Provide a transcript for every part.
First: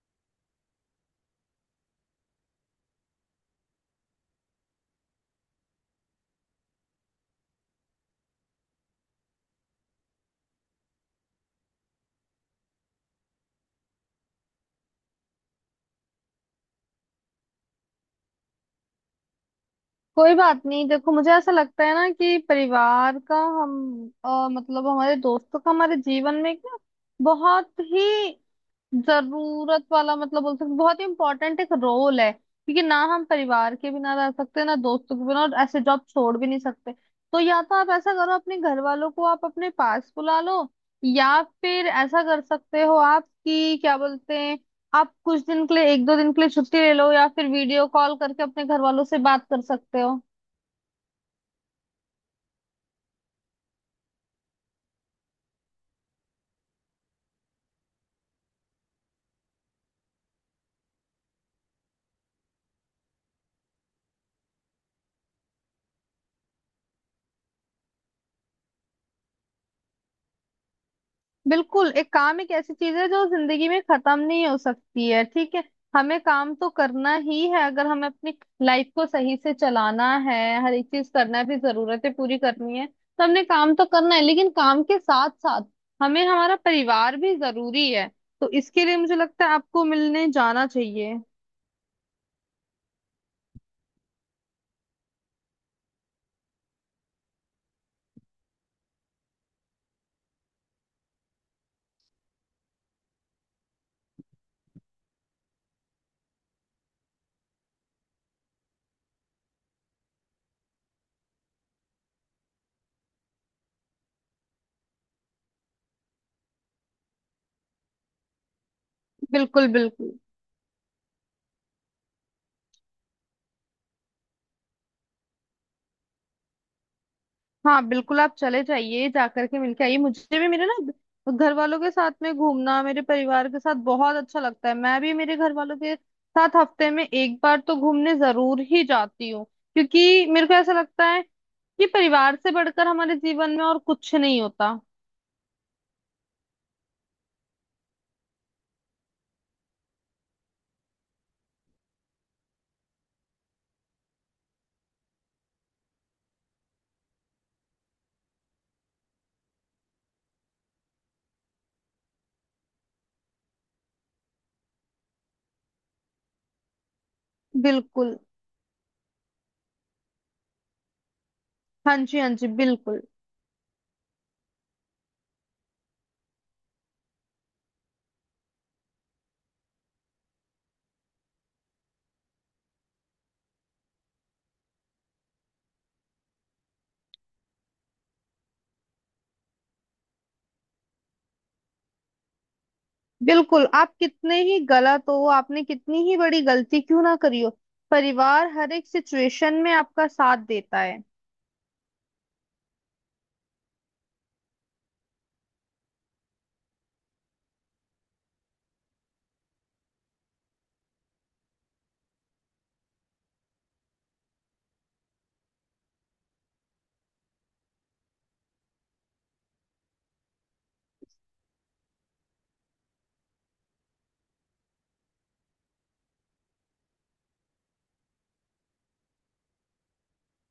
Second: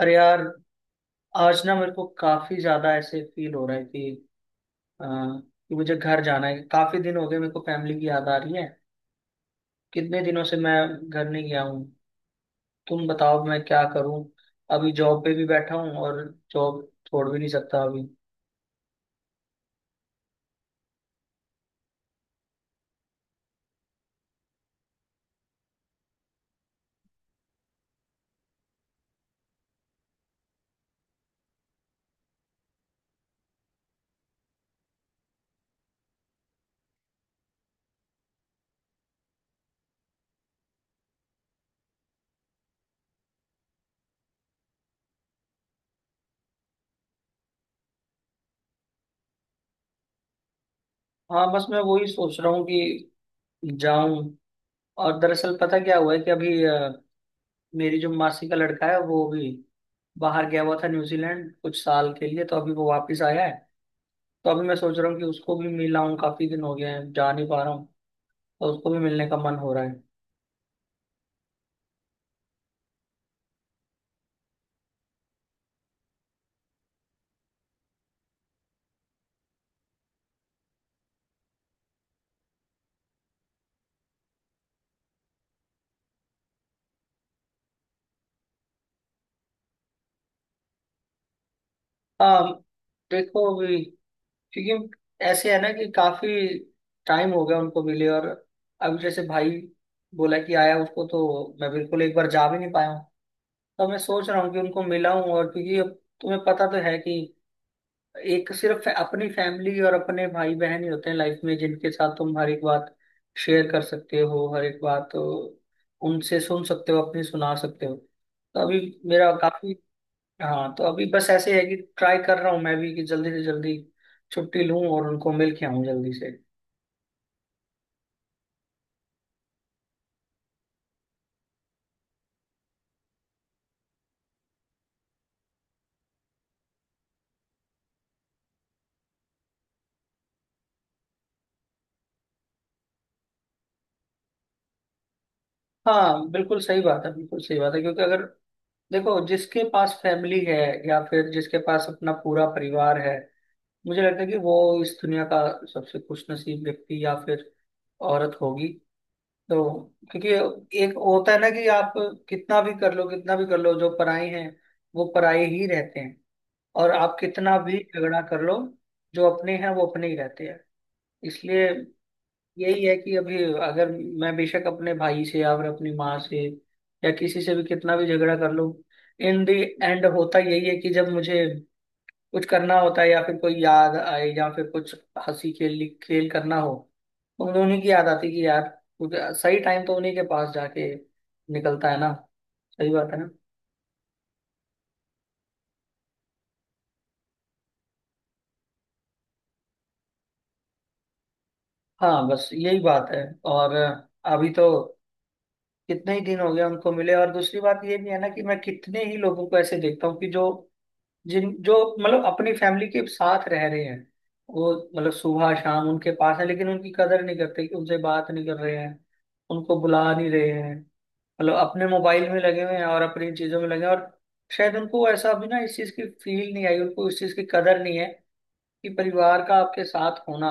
अरे यार, आज ना मेरे को काफी ज्यादा ऐसे फील हो रहा है कि कि मुझे घर जाना है। काफी दिन हो गए, मेरे को फैमिली की याद आ रही है। कितने दिनों से मैं घर नहीं गया हूँ। तुम बताओ मैं क्या करूँ। अभी जॉब पे भी बैठा हूँ और जॉब छोड़ भी नहीं सकता अभी। कोई बात नहीं। देखो, मुझे ऐसा लगता है ना कि परिवार का हम मतलब हमारे दोस्तों का हमारे जीवन में एक ना बहुत ही जरूरत वाला मतलब बोल सकते बहुत ही इम्पोर्टेंट एक रोल है, क्योंकि ना हम परिवार के बिना रह सकते ना दोस्तों के बिना, और ऐसे जॉब छोड़ भी नहीं सकते। तो या तो आप ऐसा करो, अपने घर वालों को आप अपने पास बुला लो, या फिर ऐसा कर सकते हो आप कि क्या बोलते हैं, आप कुछ दिन के लिए, एक दो दिन के लिए छुट्टी ले लो, या फिर वीडियो कॉल करके अपने घर वालों से बात कर सकते हो। हाँ, बस मैं वही सोच रहा हूँ कि जाऊं। और दरअसल पता क्या हुआ है कि अभी मेरी जो मासी का लड़का है, वो भी बाहर गया हुआ था न्यूजीलैंड कुछ साल के लिए, तो अभी वो वापस आया है। तो अभी मैं सोच रहा हूँ कि उसको भी मिलाऊँ। काफी दिन हो गए हैं, जा नहीं पा रहा हूँ, और उसको भी मिलने का मन हो रहा है। बिल्कुल, एक काम, एक ऐसी चीज है जो जिंदगी में खत्म नहीं हो सकती है, ठीक है। हमें काम तो करना ही है, अगर हमें अपनी लाइफ को सही से चलाना है, हर एक चीज करना है, अपनी जरूरतें पूरी करनी है, तो हमने काम तो करना है, लेकिन काम के साथ साथ हमें हमारा परिवार भी जरूरी है। तो इसके लिए मुझे लगता है आपको मिलने जाना चाहिए। हाँ, देखो अभी, क्योंकि ऐसे है ना कि काफी टाइम हो गया उनको मिले। और अभी जैसे भाई बोला कि आया, उसको तो मैं बिल्कुल एक बार जा भी नहीं पाया हूँ। तो मैं सोच रहा हूँ कि उनको मिलाऊं। और क्योंकि अब तुम्हें पता तो है कि एक सिर्फ अपनी फैमिली और अपने भाई बहन ही होते हैं लाइफ में, जिनके साथ तुम हर एक बात शेयर कर सकते हो, हर एक बात उनसे सुन सकते हो, अपनी सुना सकते हो। तो अभी मेरा बिल्कुल काफी। बिल्कुल। हाँ, तो अभी बस ऐसे है कि ट्राई कर रहा हूँ मैं भी कि जल्दी से जल्दी छुट्टी लूँ और उनको मिल के आऊँ जल्दी से। हाँ बिल्कुल, आप चले जाइए, जाकर के मिलके आइए। मुझे भी मेरे ना घर वालों के साथ में घूमना, मेरे परिवार के साथ बहुत अच्छा लगता है। मैं भी मेरे घर वालों के साथ हफ्ते में एक बार तो घूमने जरूर ही जाती हूँ, क्योंकि मेरे को ऐसा लगता है कि परिवार से बढ़कर हमारे जीवन में और कुछ नहीं होता। हाँ बिल्कुल सही बात है, बिल्कुल सही बात है। क्योंकि अगर देखो, जिसके पास फैमिली है या फिर जिसके पास अपना पूरा परिवार है, मुझे लगता है कि वो इस दुनिया का सबसे खुशनसीब व्यक्ति या फिर औरत होगी। तो क्योंकि एक होता है ना कि आप कितना भी कर लो, कितना भी कर लो, जो पराई हैं वो पराई ही रहते हैं। और आप कितना भी बिल्कुल। झगड़ा कर लो, जो अपने हैं वो अपने ही रहते हैं। इसलिए हाँ जी, हाँ जी, यही है बिल्कुल। कि अभी अगर मैं बेशक अपने भाई से या फिर अपनी माँ से या किसी से भी कितना भी झगड़ा कर लूं, इन दी एंड होता यही है कि जब मुझे कुछ करना होता है या फिर कोई याद आए या फिर कुछ हंसी खेल खेल करना हो, तो मुझे उन्हीं की याद आती कि यार, कुछ सही टाइम तो उन्हीं के पास जाके निकलता है ना। सही बात है ना। बिल्कुल, आप कितने ही गलत हो, आपने कितनी ही बड़ी गलती क्यों ना करी हो, परिवार हर एक सिचुएशन में आपका साथ देता है। हाँ, बस यही बात है। और अभी तो कितने ही दिन हो गए उनको मिले। और दूसरी बात ये भी है ना कि मैं कितने ही लोगों को ऐसे देखता हूँ कि जो, जिन, जो मतलब अपनी फैमिली के साथ रह रहे हैं, वो मतलब सुबह शाम उनके पास है लेकिन उनकी कदर नहीं करते। कि उनसे बात नहीं कर रहे हैं, उनको बुला नहीं रहे हैं, मतलब अपने मोबाइल में लगे हुए हैं और अपनी चीजों में लगे हैं। और शायद उनको ऐसा अभी ना इस चीज की फील नहीं आई, उनको इस चीज की कदर नहीं है कि परिवार का आपके साथ होना,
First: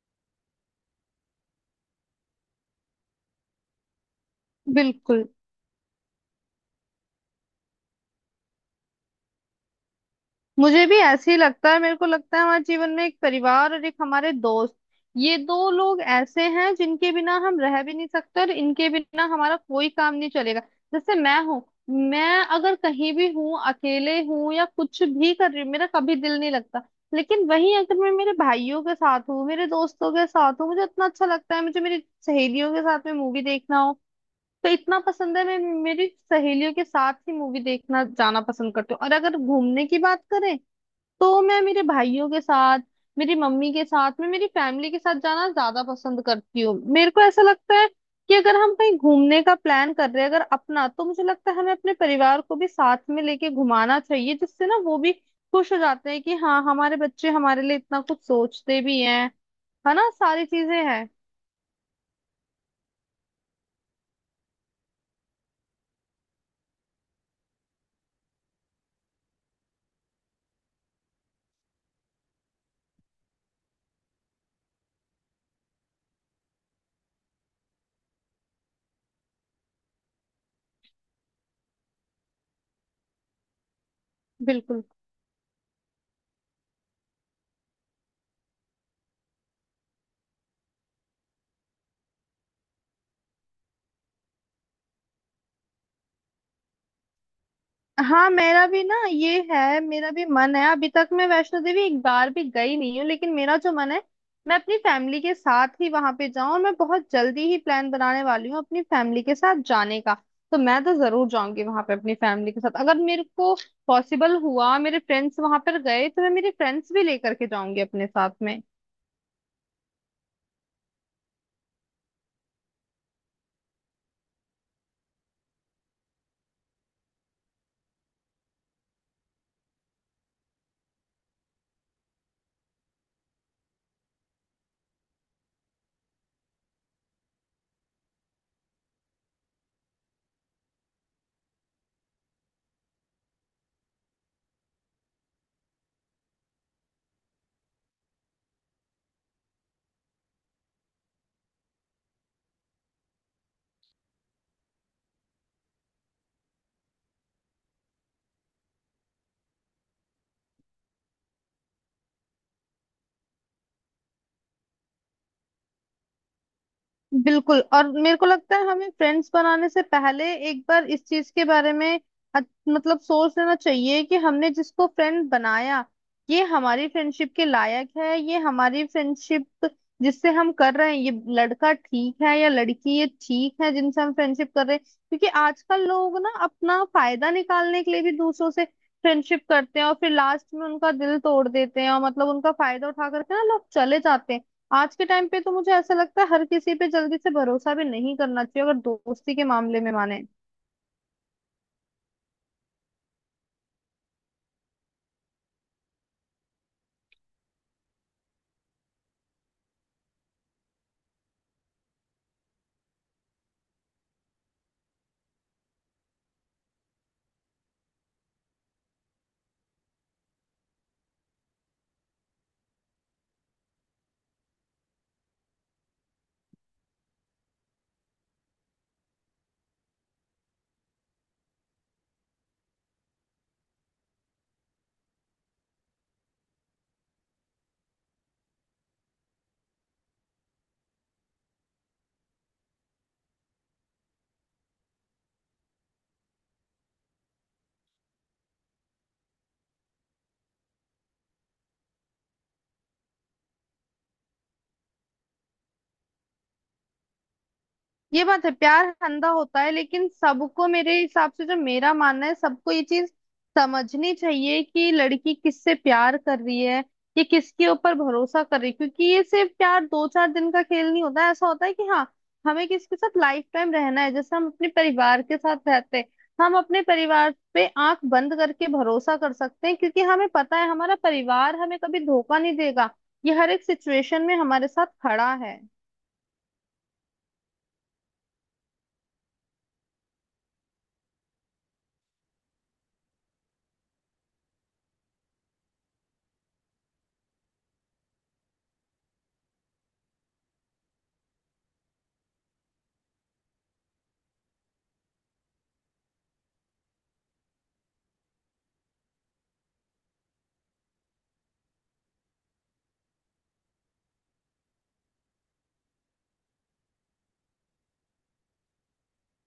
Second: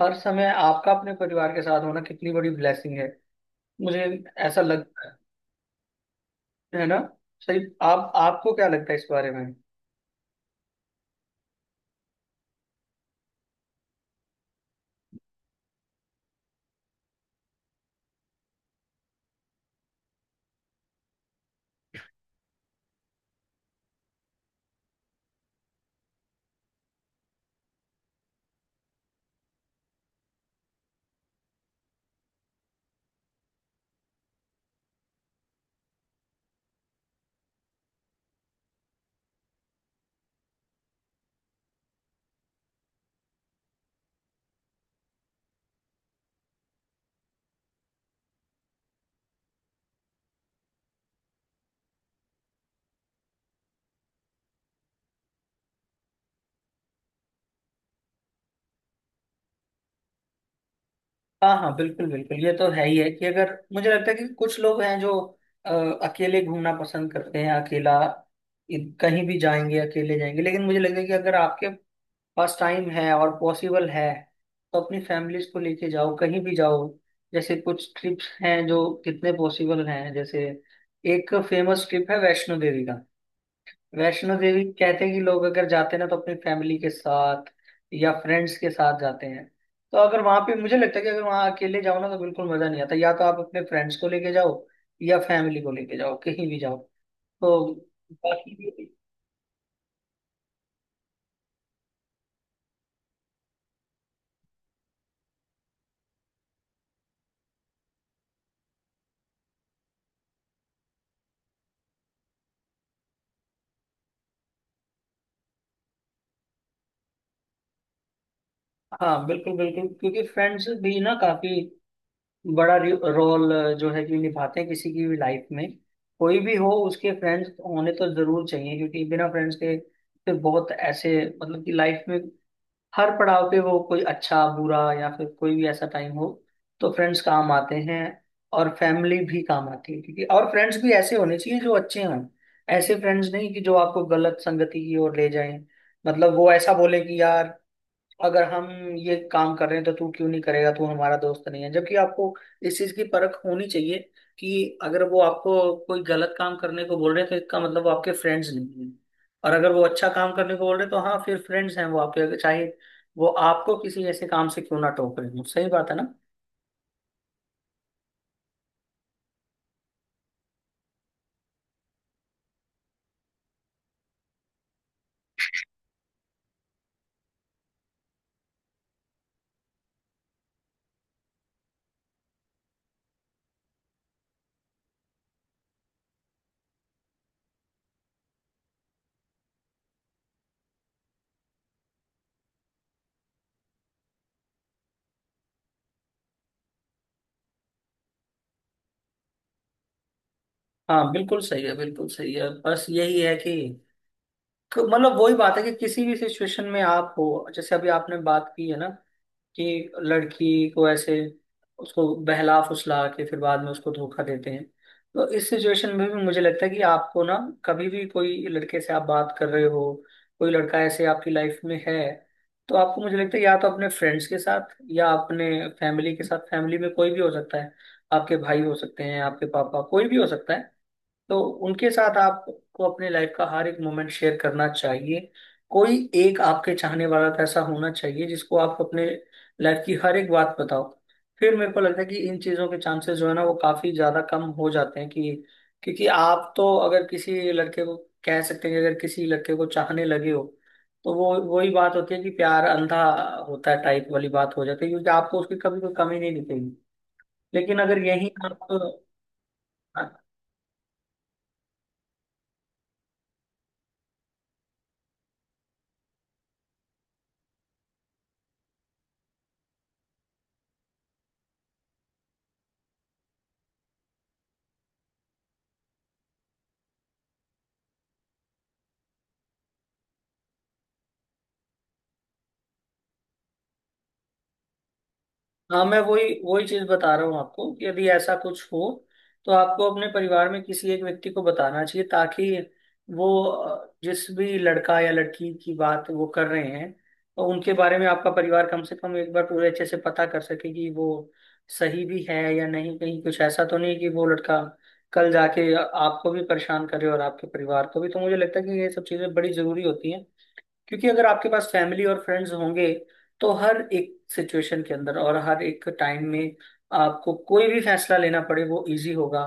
हर समय आपका अपने परिवार के साथ होना कितनी बड़ी ब्लेसिंग है। मुझे ऐसा लगता बिल्कुल। है। है ना सही? आप, आपको क्या लगता है इस बारे में? मुझे भी ऐसे ही लगता है। मेरे को लगता है हमारे जीवन में एक परिवार और एक हमारे दोस्त, ये दो लोग ऐसे हैं जिनके बिना हम रह भी नहीं सकते और इनके बिना हमारा कोई काम नहीं चलेगा। जैसे मैं हूँ, मैं अगर कहीं भी हूँ, अकेले हूँ या कुछ भी कर रही हूँ, मेरा कभी दिल नहीं लगता। लेकिन वहीं अगर मैं मेरे भाइयों के साथ हूँ, मेरे दोस्तों के साथ हूँ, मुझे इतना अच्छा लगता है। मुझे मेरी सहेलियों के साथ में मूवी देखना हो तो इतना पसंद है, मैं मेरी सहेलियों के साथ ही मूवी देखना जाना पसंद करती हूँ। और अगर घूमने की बात करें तो मैं मेरे भाइयों के साथ, मेरी मम्मी के साथ, मैं मेरी फैमिली के साथ जाना ज्यादा पसंद करती हूँ। मेरे को ऐसा लगता है कि अगर हम कहीं घूमने का प्लान कर रहे हैं अगर अपना, तो मुझे लगता है हमें अपने परिवार को भी साथ में लेके घुमाना चाहिए, जिससे ना वो भी खुश हो जाते हैं कि हाँ, हमारे बच्चे हमारे लिए इतना कुछ सोचते भी हैं। है ना, सारी चीजें हैं। हाँ हाँ, बिल्कुल बिल्कुल, ये तो है ही है कि अगर, मुझे लगता है कि कुछ लोग हैं जो अ, अकेले घूमना पसंद करते हैं। अकेला कहीं भी जाएंगे अकेले जाएंगे, लेकिन मुझे लगता है कि अगर आपके पास टाइम है और पॉसिबल है, तो अपनी फैमिलीज को लेके जाओ, कहीं भी जाओ। जैसे कुछ ट्रिप्स हैं जो कितने पॉसिबल हैं, जैसे एक फेमस ट्रिप है वैष्णो देवी का। वैष्णो देवी बिल्कुल। कहते हैं कि लोग अगर जाते हैं ना, तो अपनी फैमिली के साथ या फ्रेंड्स के साथ जाते हैं। तो अगर वहां पे, मुझे लगता है कि अगर वहां अकेले जाओ ना तो बिल्कुल मजा नहीं आता। या तो आप अपने फ्रेंड्स को लेके जाओ या फैमिली को लेके जाओ, कहीं भी जाओ तो। हाँ बाकी मेरा भी भी। ना ये है, मेरा भी मन है, अभी तक मैं वैष्णो देवी एक बार भी गई नहीं हूँ, लेकिन मेरा जो मन है, मैं अपनी फैमिली के साथ ही वहां पे जाऊं, और मैं बहुत जल्दी ही प्लान बनाने वाली हूँ अपनी फैमिली के साथ जाने का। तो मैं तो जरूर जाऊंगी वहां पे अपनी फैमिली के साथ। अगर मेरे को पॉसिबल हुआ, मेरे फ्रेंड्स वहां पर गए, तो मैं मेरे फ्रेंड्स भी लेकर के जाऊंगी अपने साथ में। हाँ बिल्कुल बिल्कुल, क्योंकि फ्रेंड्स भी ना काफी बड़ा रोल जो है कि निभाते हैं किसी की भी लाइफ में। कोई भी हो, उसके फ्रेंड्स होने तो जरूर चाहिए, क्योंकि बिना फ्रेंड्स के फिर बहुत ऐसे, मतलब कि लाइफ में हर पड़ाव पे, वो कोई अच्छा बुरा या फिर कोई भी ऐसा टाइम हो, तो फ्रेंड्स काम आते हैं और फैमिली भी काम आती है। क्योंकि और फ्रेंड्स भी ऐसे होने चाहिए जो अच्छे हों। ऐसे फ्रेंड्स नहीं कि जो आपको गलत संगति की ओर ले जाएं। मतलब वो ऐसा बोले कि यार, अगर हम ये काम कर रहे हैं तो तू क्यों नहीं करेगा, तू हमारा दोस्त नहीं है। जबकि आपको इस चीज की परख होनी चाहिए कि अगर वो आपको कोई गलत काम करने को बोल रहे हैं, तो इसका मतलब वो आपके फ्रेंड्स नहीं हैं। और अगर वो अच्छा काम करने को बोल रहे हैं, तो हाँ फिर फ्रेंड्स हैं वो आपके, चाहे वो आपको किसी ऐसे काम से क्यों ना टोक रहे हो। सही बात है ना। बिल्कुल। और मेरे को लगता है हमें फ्रेंड्स बनाने से पहले एक बार इस चीज के बारे में अच- मतलब सोच लेना चाहिए कि हमने जिसको फ्रेंड बनाया, ये हमारी फ्रेंडशिप के लायक है, ये हमारी फ्रेंडशिप जिससे हम कर रहे हैं, ये लड़का ठीक है या लड़की ये ठीक है जिनसे हम फ्रेंडशिप कर रहे हैं। क्योंकि आजकल लोग ना अपना फायदा निकालने के लिए भी दूसरों से फ्रेंडशिप करते हैं और फिर लास्ट में उनका दिल तोड़ देते हैं, और मतलब उनका फायदा उठा करके ना लोग चले जाते हैं। आज के टाइम पे तो मुझे ऐसा लगता है हर किसी पे जल्दी से भरोसा भी नहीं करना चाहिए, अगर दोस्ती के मामले में माने। हाँ बिल्कुल सही है, बिल्कुल सही है। बस यही है कि तो, मतलब वही बात है कि किसी भी सिचुएशन में आप हो। जैसे अभी आपने बात की है ना कि लड़की को ऐसे उसको बहला फुसला के फिर बाद में उसको धोखा देते हैं। तो इस सिचुएशन में भी मुझे लगता है कि आपको ना, कभी भी कोई लड़के से आप बात कर रहे हो, कोई लड़का ऐसे आपकी लाइफ में है, तो आपको, मुझे लगता है, या तो अपने फ्रेंड्स के साथ या अपने फैमिली के साथ, फैमिली में कोई भी हो सकता है, आपके भाई हो सकते हैं, आपके पापा, कोई भी हो सकता है। तो उनके साथ आपको अपने लाइफ का हर एक मोमेंट शेयर करना चाहिए। कोई एक आपके चाहने वाला तो ऐसा होना चाहिए जिसको आप अपने लाइफ की हर एक बात बताओ। फिर मेरे को लगता है कि इन चीजों के चांसेस जो है ना वो काफी ज्यादा कम हो जाते हैं। कि क्योंकि आप तो अगर किसी लड़के को, कह सकते हैं कि अगर किसी लड़के को चाहने लगे हो, तो वो वही बात होती है कि प्यार अंधा होता है टाइप वाली बात हो जाती है। क्योंकि आपको उसकी कभी कोई कमी नहीं दिखेगी। लेकिन अगर ये यही बात है, प्यार अंधा होता है, लेकिन आप। सबको मेरे हिसाब से, जो मेरा मानना है, सबको ये चीज समझनी चाहिए कि लड़की किससे प्यार कर रही है, ये किसके ऊपर भरोसा कर रही है। क्योंकि ये सिर्फ प्यार दो चार दिन का खेल नहीं होता है, ऐसा होता है कि हाँ, हमें किसके साथ लाइफ टाइम रहना है। जैसे हम अपने परिवार के साथ रहते हैं, हम अपने परिवार पे आंख बंद करके भरोसा कर सकते हैं, क्योंकि हमें पता है हमारा परिवार हमें कभी धोखा नहीं देगा, ये हर एक सिचुएशन में हमारे साथ खड़ा है। हाँ, मैं वही वही चीज बता रहा हूँ आपको कि यदि ऐसा कुछ हो, तो आपको अपने परिवार में किसी एक व्यक्ति को बताना चाहिए, ताकि वो जिस भी लड़का या लड़की की बात वो कर रहे हैं, तो उनके बारे में आपका परिवार कम से कम एक बार पूरे अच्छे से पता कर सके कि वो सही भी है या नहीं। कहीं कुछ ऐसा तो नहीं कि वो लड़का कल जाके आपको भी परेशान करे और आपके परिवार को भी। तो मुझे लगता है कि ये सब चीजें बड़ी जरूरी होती हैं। क्योंकि अगर आपके पास फैमिली और फ्रेंड्स होंगे, तो हर एक सिचुएशन के अंदर और हर एक टाइम में आपको कोई भी फैसला लेना पड़े, वो इजी होगा।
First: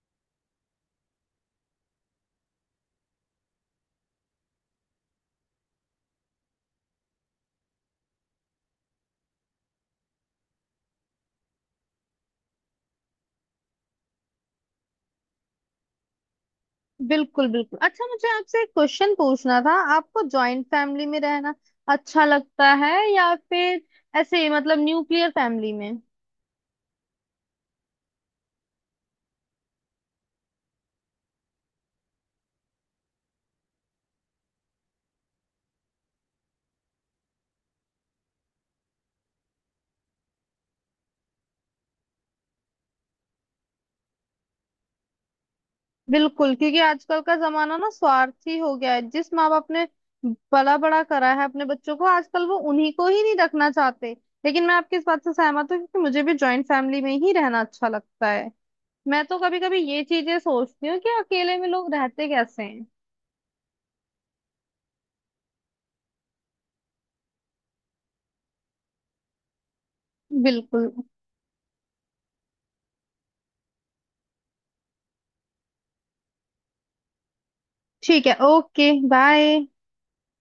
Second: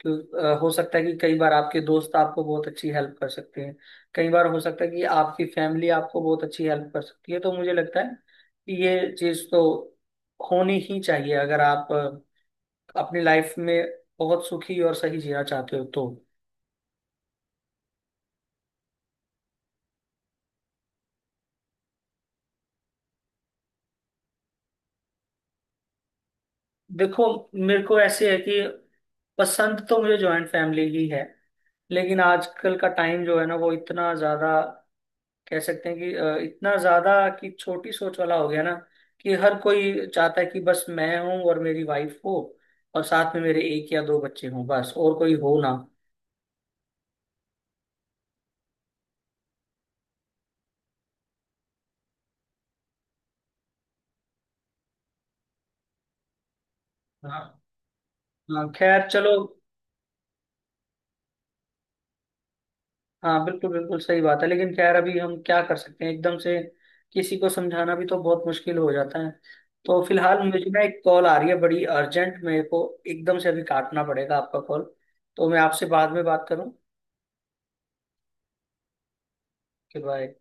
क्यों? हो सकता है कि कई बार आपके दोस्त आपको बहुत अच्छी हेल्प कर सकते हैं, कई बार हो सकता है कि आपकी फैमिली आपको बहुत अच्छी हेल्प कर सकती है। तो मुझे लगता है कि ये चीज़ तो होनी ही चाहिए, अगर आप अपनी लाइफ में बहुत सुखी और सही जीना चाहते हो तो। बिल्कुल बिल्कुल। अच्छा, मुझे आपसे एक क्वेश्चन पूछना था, आपको जॉइंट फैमिली में रहना अच्छा लगता है या फिर ऐसे ही, मतलब न्यूक्लियर फैमिली में? देखो, मेरे को ऐसे है कि पसंद तो मुझे जॉइंट फैमिली ही है। लेकिन आजकल का टाइम जो है ना, वो इतना ज्यादा कह सकते हैं कि इतना ज्यादा कि छोटी सोच वाला हो गया ना, कि हर कोई चाहता है कि बस मैं हूं और मेरी वाइफ हो, और साथ में मेरे एक या दो बच्चे हों, बस और कोई हो ना। बिल्कुल, क्योंकि आजकल का जमाना ना स्वार्थी हो गया है। जिस माँ बाप ने पला बड़ा करा है अपने बच्चों को, आजकल वो उन्हीं को ही नहीं रखना चाहते। लेकिन मैं आपकी इस बात से सहमत हूँ, क्योंकि मुझे भी जॉइंट फैमिली में ही हाँ रहना अच्छा लगता है। हाँ, खैर मैं चलो। तो कभी कभी ये चीजें सोचती हूँ कि अकेले में लोग रहते कैसे हैं। हाँ बिल्कुल बिल्कुल सही बात है, लेकिन खैर अभी हम क्या कर सकते हैं एकदम से। किसी को समझाना भी तो बहुत मुश्किल हो जाता है। तो फिलहाल मुझे ना बिल्कुल। एक कॉल आ रही है बड़ी अर्जेंट, मेरे को एकदम से अभी काटना पड़ेगा आपका कॉल। तो मैं आपसे बाद में बात करूँ। ठीक है, ओके, बाय। Okay, bye.